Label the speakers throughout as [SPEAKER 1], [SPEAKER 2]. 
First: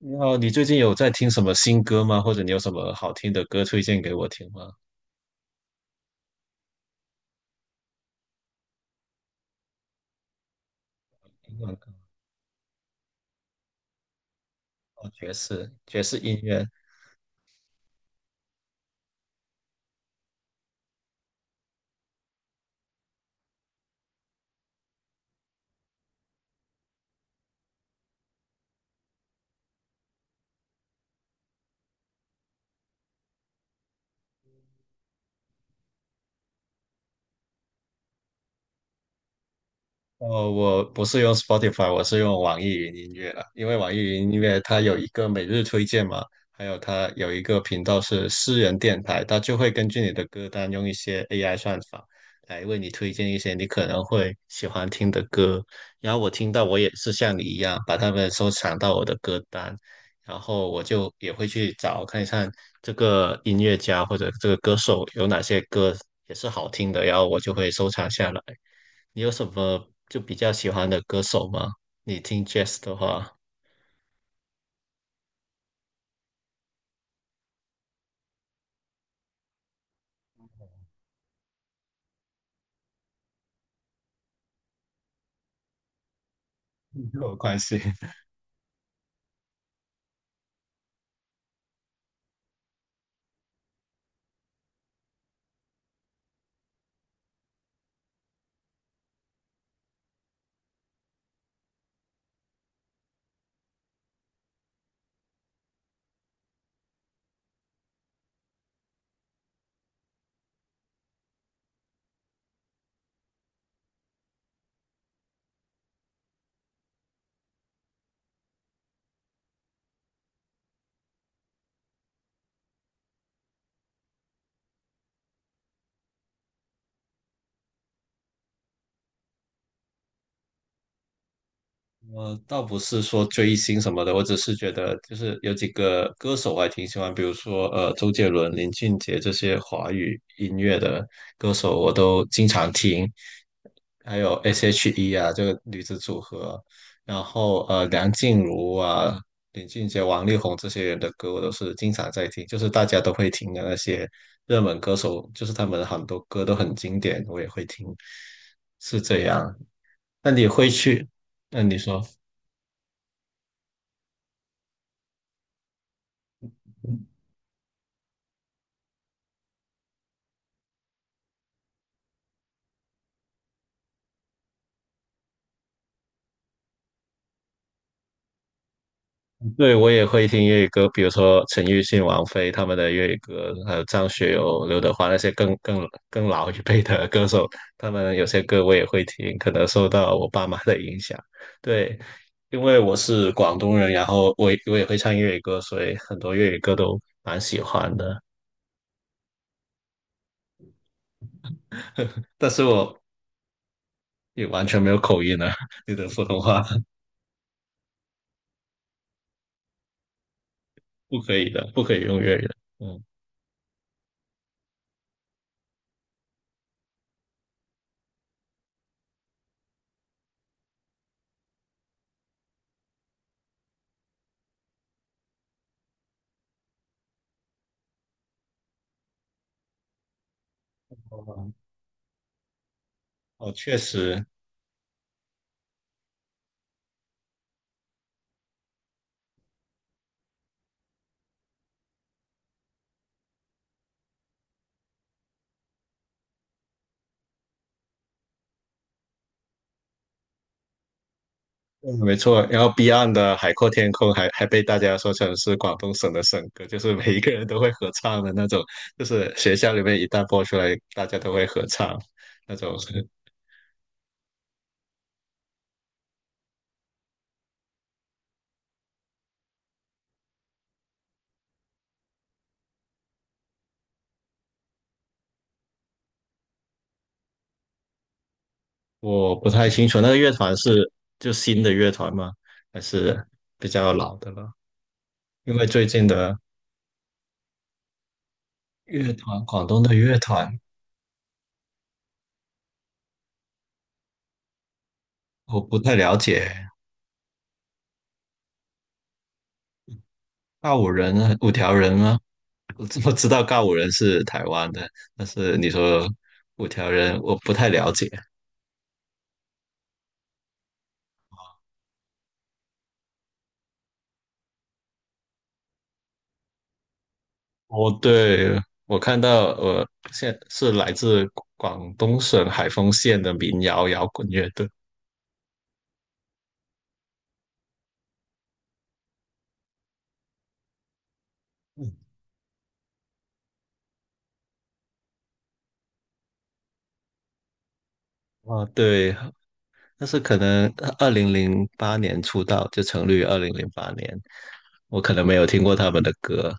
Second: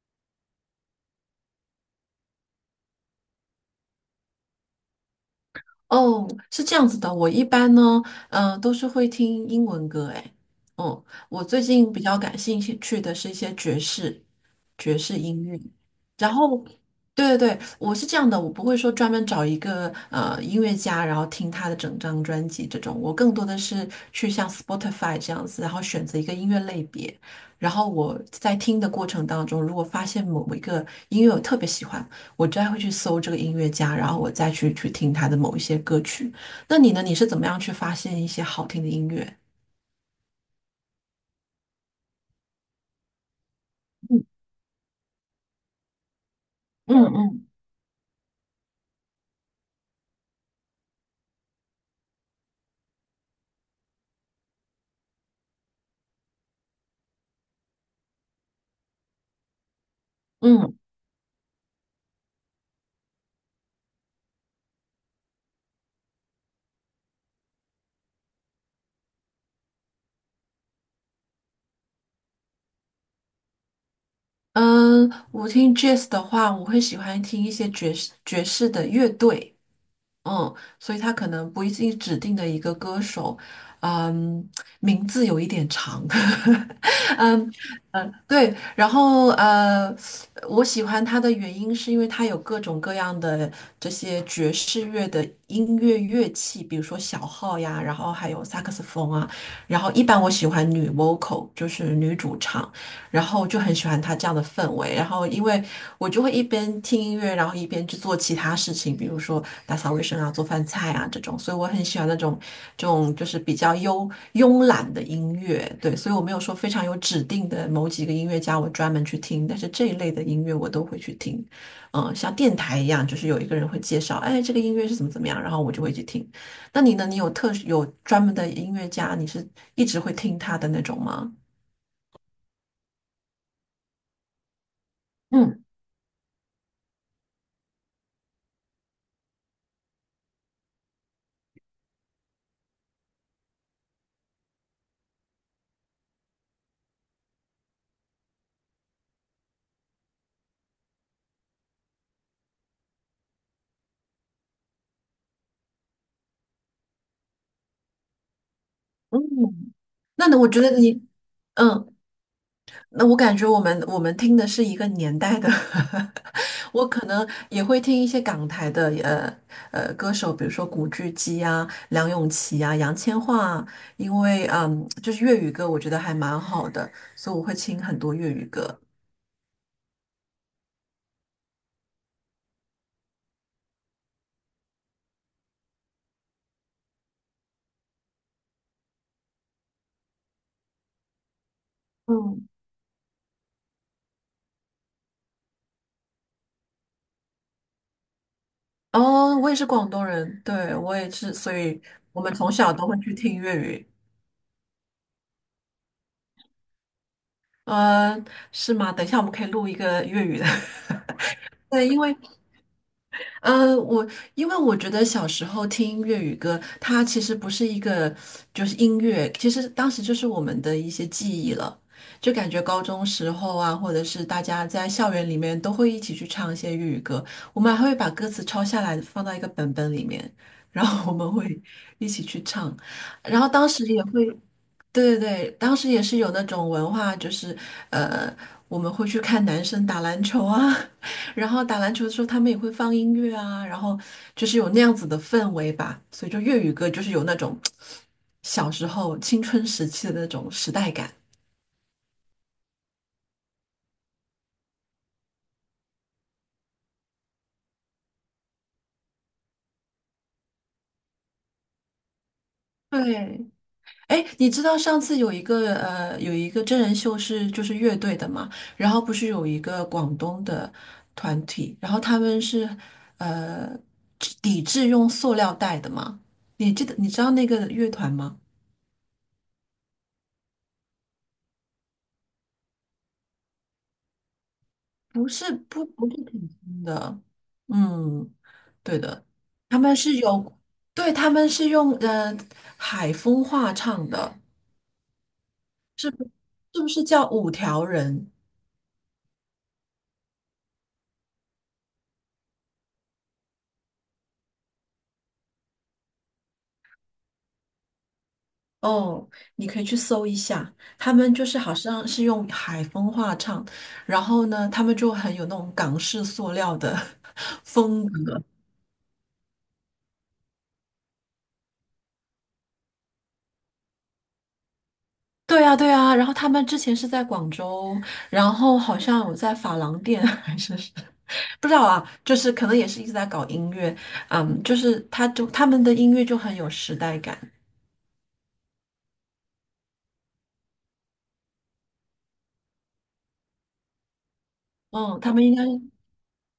[SPEAKER 1] 你好，你最近有在听什么新歌吗？或者你有什么好听的歌推荐给我听吗？
[SPEAKER 2] 哦，是这样子的，我一般呢，都是会听英文歌，诶，我
[SPEAKER 1] 英
[SPEAKER 2] 最
[SPEAKER 1] 文歌。
[SPEAKER 2] 近比较感兴趣的是一些爵士，爵
[SPEAKER 1] 哦，
[SPEAKER 2] 士
[SPEAKER 1] 爵
[SPEAKER 2] 音乐。
[SPEAKER 1] 士爵士
[SPEAKER 2] 然
[SPEAKER 1] 音
[SPEAKER 2] 后，
[SPEAKER 1] 乐。
[SPEAKER 2] 对对对，我是这样的，我不会说专门找一个音乐家，然后听他的整张专辑这种，我更多的是去像 Spotify 这样子，然后选择一个音乐类别，然后我在听的过程当中，如果发现某一个音乐我特别喜欢，我就会去搜这个音乐家，然后我再去听他的某一些歌曲。那你呢？你是怎么样去发现一些好听的音乐？
[SPEAKER 1] 哦，我不是用 Spotify，我是用网易云音乐了，因为网易
[SPEAKER 2] 嗯
[SPEAKER 1] 云音乐它有一个每日推荐嘛，还有
[SPEAKER 2] 嗯
[SPEAKER 1] 它有一
[SPEAKER 2] 嗯
[SPEAKER 1] 个频道是私人电台，它就会根据你的歌单用一些 AI 算法来为你推荐一些你可能会喜欢听的歌。然后我听到我也是像你一样把它们收藏到我的歌单，然后
[SPEAKER 2] 嗯。
[SPEAKER 1] 我就也会去找看一看这个音乐家或者这个歌手有哪些歌也是好听的，然后我就会收藏下来。你有什么就比较喜欢的歌手吗？你听 jazz 的话，
[SPEAKER 2] 嗯，我听 jazz 的话，我会喜欢听一些爵士的乐队，嗯，所以他可能不一定指定的一个歌手，嗯，名字有一点长，
[SPEAKER 1] 没有关系。
[SPEAKER 2] 对，然后我喜欢他的原因是因为他有各种各样的这些爵士乐的音乐乐器，比如说小号呀，然后还有萨克斯风啊，然后一般我喜欢女 vocal，就是女主唱。然后我就很喜欢他这样的氛围。然后因为我就会一边听音乐，然后一边去做其他事情，比如说打扫卫生啊、做饭菜啊这种。所以我很喜欢那种这种就是比较慵慵懒的音乐。对，所以我没有说非常有指定的某几个音乐家我专门去听，但是这一类的音乐我都会去听。嗯，像电台一样，就是有一个人会介绍，哎，这个音乐是怎么怎么样，然后我就会去听。那你呢？你有特有专门的音乐家，你是一直会听他的那种吗？
[SPEAKER 1] 我倒不是说追星什么的，我只是觉得就是有
[SPEAKER 2] 嗯。
[SPEAKER 1] 几个歌手我还挺喜欢，比如说周杰伦、林俊杰这些华语音乐的歌手，我都经常听。还有 S.H.E 啊，这个女子组合，然后梁静茹啊、林俊杰、王力宏这些人的歌，我都是经常在听，就是大家都会听的那些热门歌手，就是他们很多歌都很经典，我也会听，是
[SPEAKER 2] 嗯，
[SPEAKER 1] 这样。那
[SPEAKER 2] 那
[SPEAKER 1] 你
[SPEAKER 2] 我觉
[SPEAKER 1] 会
[SPEAKER 2] 得你，
[SPEAKER 1] 去？那你
[SPEAKER 2] 嗯，
[SPEAKER 1] 说？
[SPEAKER 2] 那我感觉我们听的是一个年代的，我可能也会听一些港台的歌手，比如说古巨基啊、梁咏琪啊、杨千嬅啊，因为就是粤语歌，我觉得还蛮好的，所以我会听很多粤语歌。
[SPEAKER 1] 对，我也会听粤语歌，比如说陈奕迅、王菲他们的粤语歌，还有张学友、刘德华那些更老一辈的歌手，他们有些歌我也会听，可能受到我爸妈的影响。对，
[SPEAKER 2] 嗯，
[SPEAKER 1] 因为我是广东人，然后我也会唱粤语歌，所以很多粤语歌都蛮喜欢的。
[SPEAKER 2] 哦，我也是广东人，对，我也是，所以我们
[SPEAKER 1] 但
[SPEAKER 2] 从
[SPEAKER 1] 是
[SPEAKER 2] 小都会
[SPEAKER 1] 我
[SPEAKER 2] 去听粤语。
[SPEAKER 1] 也完全没有口音啊，你的普通话
[SPEAKER 2] 嗯，是吗？等一下我们可以录一个粤语的。
[SPEAKER 1] 不可以 的，不
[SPEAKER 2] 对，
[SPEAKER 1] 可
[SPEAKER 2] 因
[SPEAKER 1] 以
[SPEAKER 2] 为
[SPEAKER 1] 用粤语的。嗯，
[SPEAKER 2] 我因为我觉得小时候听粤语歌，它其实不是一个就是音乐，其实当时就是我们的一些记忆了。就感觉高中时候啊，或者是大家在校园里面都会一起去唱一些粤语歌，我们还会把歌词抄下来放到一个本本里面，然后我们会
[SPEAKER 1] 哦，
[SPEAKER 2] 一起去唱，然后
[SPEAKER 1] 哦
[SPEAKER 2] 当
[SPEAKER 1] 确
[SPEAKER 2] 时也
[SPEAKER 1] 实，
[SPEAKER 2] 会，对对对，当时也是有那种文化，就是呃，我们会去看男生打篮球啊。然后打篮球的时候，他们也会放音乐啊，然后就是有那样子的氛围吧，所以就粤语歌就是有那种小时候青春时期的那种时代感。
[SPEAKER 1] 嗯，没错，然后 Beyond 的《海阔天空》还被大家说成是广东省的省歌，就是每一个人都会合唱的那种，就是学校里面一旦播出来，大家都会合唱那种。
[SPEAKER 2] 对，哎，你知道上次有一个有一个真人秀是就是乐队的嘛，然后不是有一个广东的团体，然后他们是呃抵制用塑料袋的嘛？你记得你知道那个乐团吗？
[SPEAKER 1] 我不太清楚那个乐团是就新的乐团吗？还是比较老的了？
[SPEAKER 2] 不是
[SPEAKER 1] 因为
[SPEAKER 2] 不
[SPEAKER 1] 最近
[SPEAKER 2] 不是
[SPEAKER 1] 的
[SPEAKER 2] 挺新的，嗯。对
[SPEAKER 1] 乐
[SPEAKER 2] 的，
[SPEAKER 1] 团，广
[SPEAKER 2] 他
[SPEAKER 1] 东的
[SPEAKER 2] 们是
[SPEAKER 1] 乐团
[SPEAKER 2] 有，对，他们是用海风话唱的，
[SPEAKER 1] 我不太了解。
[SPEAKER 2] 是不是叫五条人？
[SPEAKER 1] 告五人啊，五条人吗？我知道告五人是台湾的，但是你说五条人，我不太了解。
[SPEAKER 2] 哦，你可以去搜一下，他们就是好像是用海风话唱，然后呢，他们就很有那种港式塑料的
[SPEAKER 1] 哦，
[SPEAKER 2] 风格。
[SPEAKER 1] 对，我看到，现是来自广东省海丰县的民谣摇滚乐队。
[SPEAKER 2] 对啊，对啊，然后他们之前是在广州，然后好像有在发廊店 还是是不知道
[SPEAKER 1] 嗯，
[SPEAKER 2] 啊，就是可能也是一直在搞音乐，嗯，就是他们的音乐就很有时代感。
[SPEAKER 1] 啊，对，但是可能二零零八年出道，就成立于二零零八年，我可
[SPEAKER 2] 嗯，
[SPEAKER 1] 能
[SPEAKER 2] 他
[SPEAKER 1] 没
[SPEAKER 2] 们
[SPEAKER 1] 有
[SPEAKER 2] 应该，
[SPEAKER 1] 听过他们的歌。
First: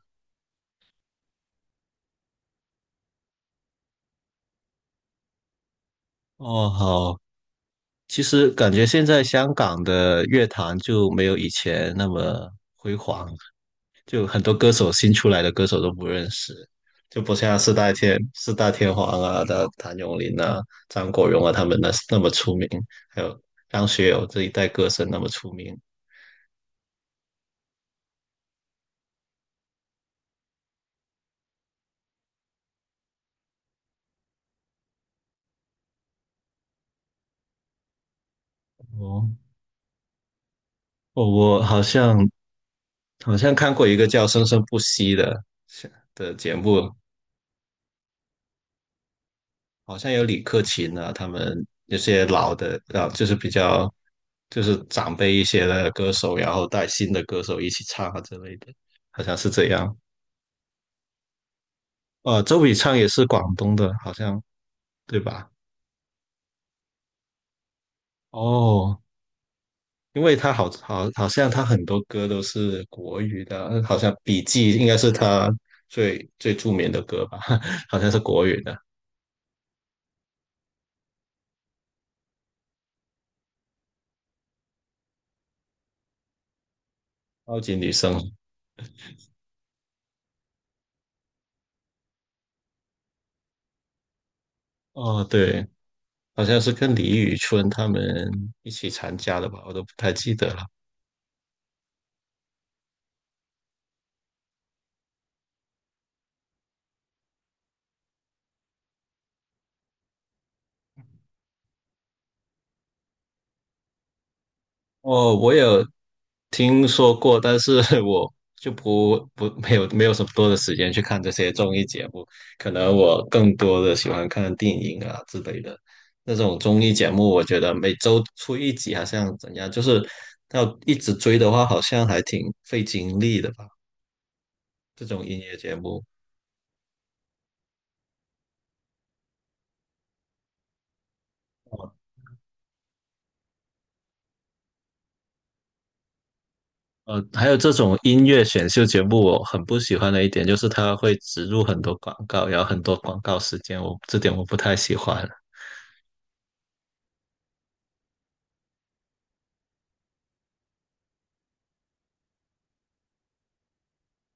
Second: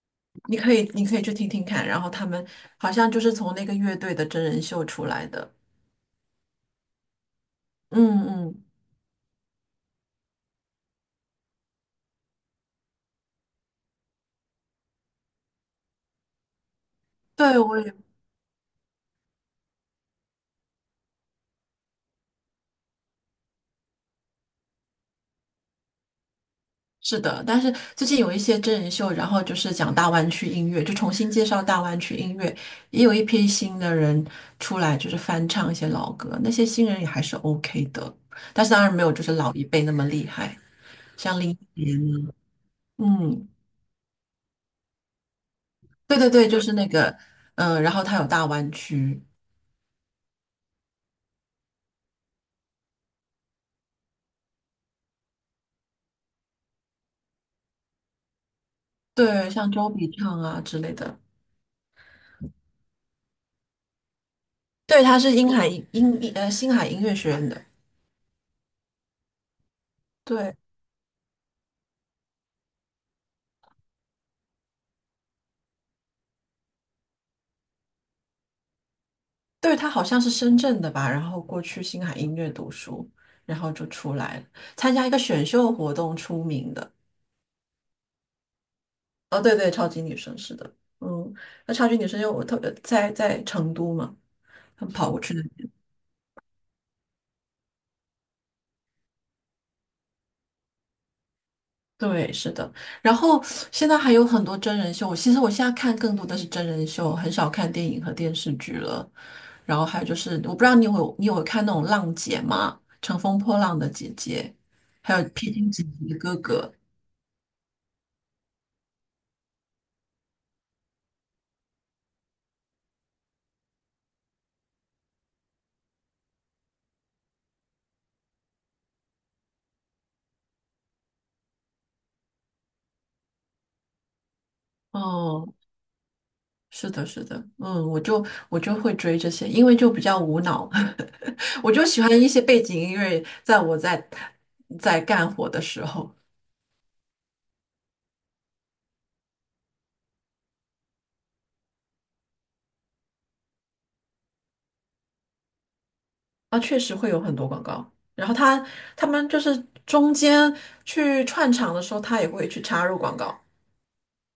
[SPEAKER 2] 你可以，你可以去听听看。然后他们好像就是从那个乐队的真人秀出来的。
[SPEAKER 1] 哦，好，其
[SPEAKER 2] 嗯
[SPEAKER 1] 实
[SPEAKER 2] 嗯，
[SPEAKER 1] 感觉现在香港的乐坛就没有以前那么辉煌，就很多歌手新出来的歌手都不认识，就不像
[SPEAKER 2] 对，
[SPEAKER 1] 四
[SPEAKER 2] 我
[SPEAKER 1] 大
[SPEAKER 2] 也
[SPEAKER 1] 天四大天王啊、的谭咏麟啊、张国荣啊他们那么出名，还有张学友这一代歌神那么出名。
[SPEAKER 2] 是的。但是最近有一些真人秀，然后就是讲大湾区音乐，就重新介绍大湾区音乐，也有一批新的人出来，就是翻唱一些老歌。那些新人也还是 OK 的，但是当然没有就
[SPEAKER 1] 哦，
[SPEAKER 2] 是老一辈那么厉害。
[SPEAKER 1] 哦，
[SPEAKER 2] 像林，
[SPEAKER 1] 我好像好
[SPEAKER 2] 嗯，
[SPEAKER 1] 像看过一个叫《生生不息》的
[SPEAKER 2] 对对
[SPEAKER 1] 的
[SPEAKER 2] 对，
[SPEAKER 1] 节
[SPEAKER 2] 就是那
[SPEAKER 1] 目，
[SPEAKER 2] 个，然后他有大湾区，
[SPEAKER 1] 好像有李克勤啊，他们有些老的啊，就是比较就是长辈一些的歌手，然后带新的歌手一起唱啊之类的，好像是
[SPEAKER 2] 对，
[SPEAKER 1] 这
[SPEAKER 2] 像周
[SPEAKER 1] 样。
[SPEAKER 2] 笔畅啊之类的。
[SPEAKER 1] 周笔畅也是广东的，好像
[SPEAKER 2] 对，他
[SPEAKER 1] 对
[SPEAKER 2] 是
[SPEAKER 1] 吧？
[SPEAKER 2] 英海音星海音乐学院的，
[SPEAKER 1] 哦，因为他
[SPEAKER 2] 对
[SPEAKER 1] 好像他很多歌都是国语的，好像《笔记》应该是他最著名的歌吧，好像是国语的
[SPEAKER 2] 对，他好像是深圳的吧，然后过去星海音乐读书，然后就出来了，参加一个选秀活动出名的。
[SPEAKER 1] 《超级女声》。
[SPEAKER 2] 哦，对对，超级女生是的，嗯，那超级女生因为我特在在成都嘛，他们跑过
[SPEAKER 1] 哦，
[SPEAKER 2] 去的。
[SPEAKER 1] 对，好像是跟李宇春他们一起参加的吧，我都不太记得了。
[SPEAKER 2] 对，是的。然后现在还有很多真人秀，其实我现在看更多的是真人秀，很少看电影和电视剧了。然后还有就是，我不知道你有你有看那种浪姐吗？乘风破浪的姐姐，还有
[SPEAKER 1] 哦，
[SPEAKER 2] 披
[SPEAKER 1] 我
[SPEAKER 2] 荆
[SPEAKER 1] 有
[SPEAKER 2] 斩棘的哥哥。
[SPEAKER 1] 听说过，但是 我就不不没有什么多的时间去看这些综艺节目，可能我更多的喜欢看电影啊之类的那种综艺节目。我觉得每周出一集好像怎样，就是要一直追的话，好像还挺费精力的吧。这种音
[SPEAKER 2] 哦，
[SPEAKER 1] 乐节目，
[SPEAKER 2] 是的，是的，嗯，我就会追这些，因为就比较无脑，我就
[SPEAKER 1] 哦，
[SPEAKER 2] 喜欢一些背景音乐，在我在干活的时候。
[SPEAKER 1] 还有这种音乐选秀节目，我很不喜欢的一点就是它会植入很多广告，然后很多广告时间，我这点我不太喜欢。
[SPEAKER 2] 啊，确实会有很多广告。然后他们就是中间去串场的时候，他也会去插入广告。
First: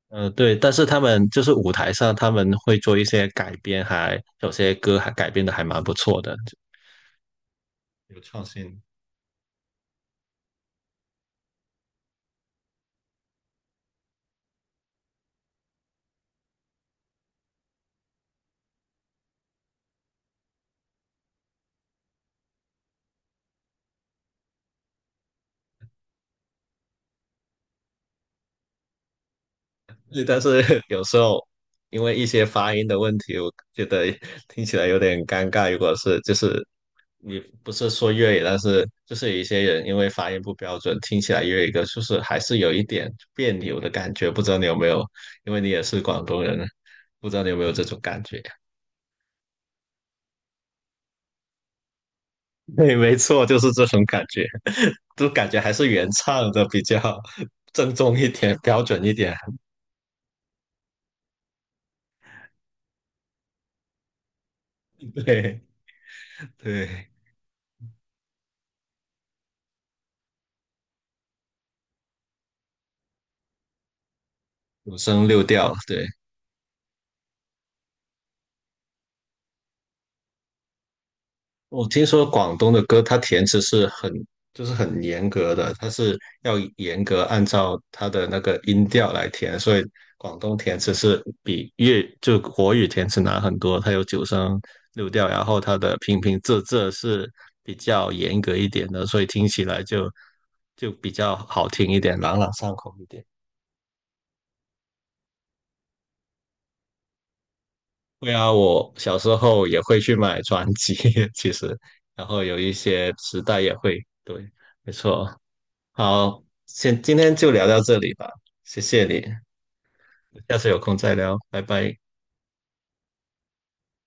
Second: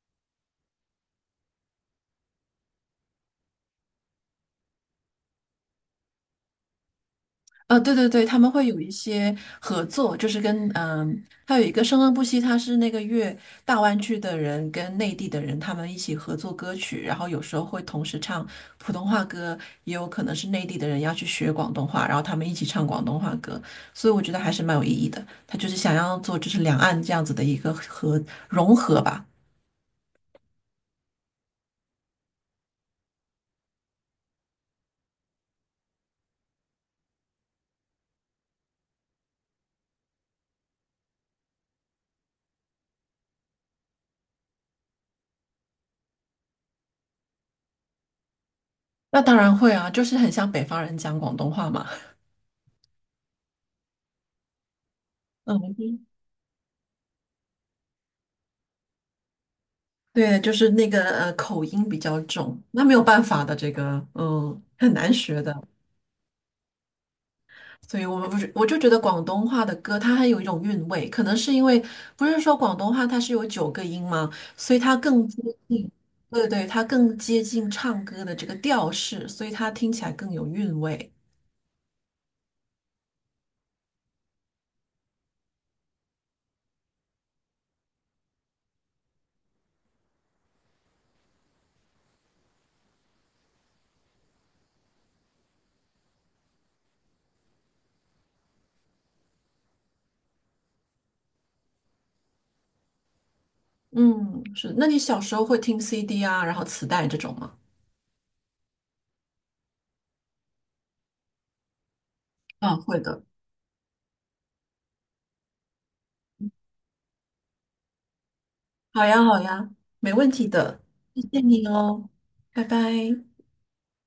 [SPEAKER 1] 对，但是他们就是舞台上他们会做一些改编还，有些歌还改编的还蛮不错的，
[SPEAKER 2] 啊，对对
[SPEAKER 1] 有
[SPEAKER 2] 对，他
[SPEAKER 1] 创
[SPEAKER 2] 们会有
[SPEAKER 1] 新。
[SPEAKER 2] 一些合作，就是跟嗯，还有一个《生生不息》，他是那个粤大湾区的人跟内地的人他们一起合作歌曲，然后有时候会同时唱普通话歌，也有可能是内地的人要去学广东话，然后他们一起唱广东话歌，所以我觉得还是蛮有意义的。他就是想要做就是两岸这样子的一个合融合吧。
[SPEAKER 1] 对但是 有时候因为一些发音的问题，我觉得听起来有点尴尬。如果是就是你不是说粤语，但是就是有一些人因为发音不标准，听起来粤语歌就是还是有一点别扭的感觉。不知道你有没有？因为你也是广东人，不知道你有没有这种感觉？
[SPEAKER 2] 那当然会啊，就是很像北方人讲广东话嘛。
[SPEAKER 1] 对，没错，就是这种感觉。就感
[SPEAKER 2] 嗯，
[SPEAKER 1] 觉还是
[SPEAKER 2] 嗯
[SPEAKER 1] 原唱的比较 正宗一点、标准一点。
[SPEAKER 2] 对，就是那个口音比较重，那没有办法的，这个嗯很难学
[SPEAKER 1] 对
[SPEAKER 2] 的。
[SPEAKER 1] 对，
[SPEAKER 2] 所以我们不是，我就觉得广东话的歌它还有一种韵味，可能是因为不是说广东话它是有九个音吗？所以它
[SPEAKER 1] 五声
[SPEAKER 2] 更接
[SPEAKER 1] 六调。
[SPEAKER 2] 近，
[SPEAKER 1] 对，
[SPEAKER 2] 对对，它更接近唱歌的这个调式，所以它听起来更有韵味。
[SPEAKER 1] 我听说广东的歌，它填词是很就是很严格的，它是要严格按照它的那个音调来填，所以广东填词是比粤就国语填词难很多。它有九声六调，然后它的平平仄仄是比较严格一点的，所以听起来就比较好听一点，朗朗上口一点。
[SPEAKER 2] 嗯，是。那你小时候会听 CD 啊，然后磁带这种吗？
[SPEAKER 1] 对啊，我小时候也会去买专辑，其实，然后有一
[SPEAKER 2] 嗯，会
[SPEAKER 1] 些
[SPEAKER 2] 的。
[SPEAKER 1] 磁带也会，对，没错。好，先今天就聊到这里吧，谢谢
[SPEAKER 2] 好
[SPEAKER 1] 你，
[SPEAKER 2] 呀，好呀，没问题
[SPEAKER 1] 下次有
[SPEAKER 2] 的，
[SPEAKER 1] 空再
[SPEAKER 2] 谢
[SPEAKER 1] 聊，
[SPEAKER 2] 谢
[SPEAKER 1] 拜
[SPEAKER 2] 你
[SPEAKER 1] 拜。
[SPEAKER 2] 哦，拜拜。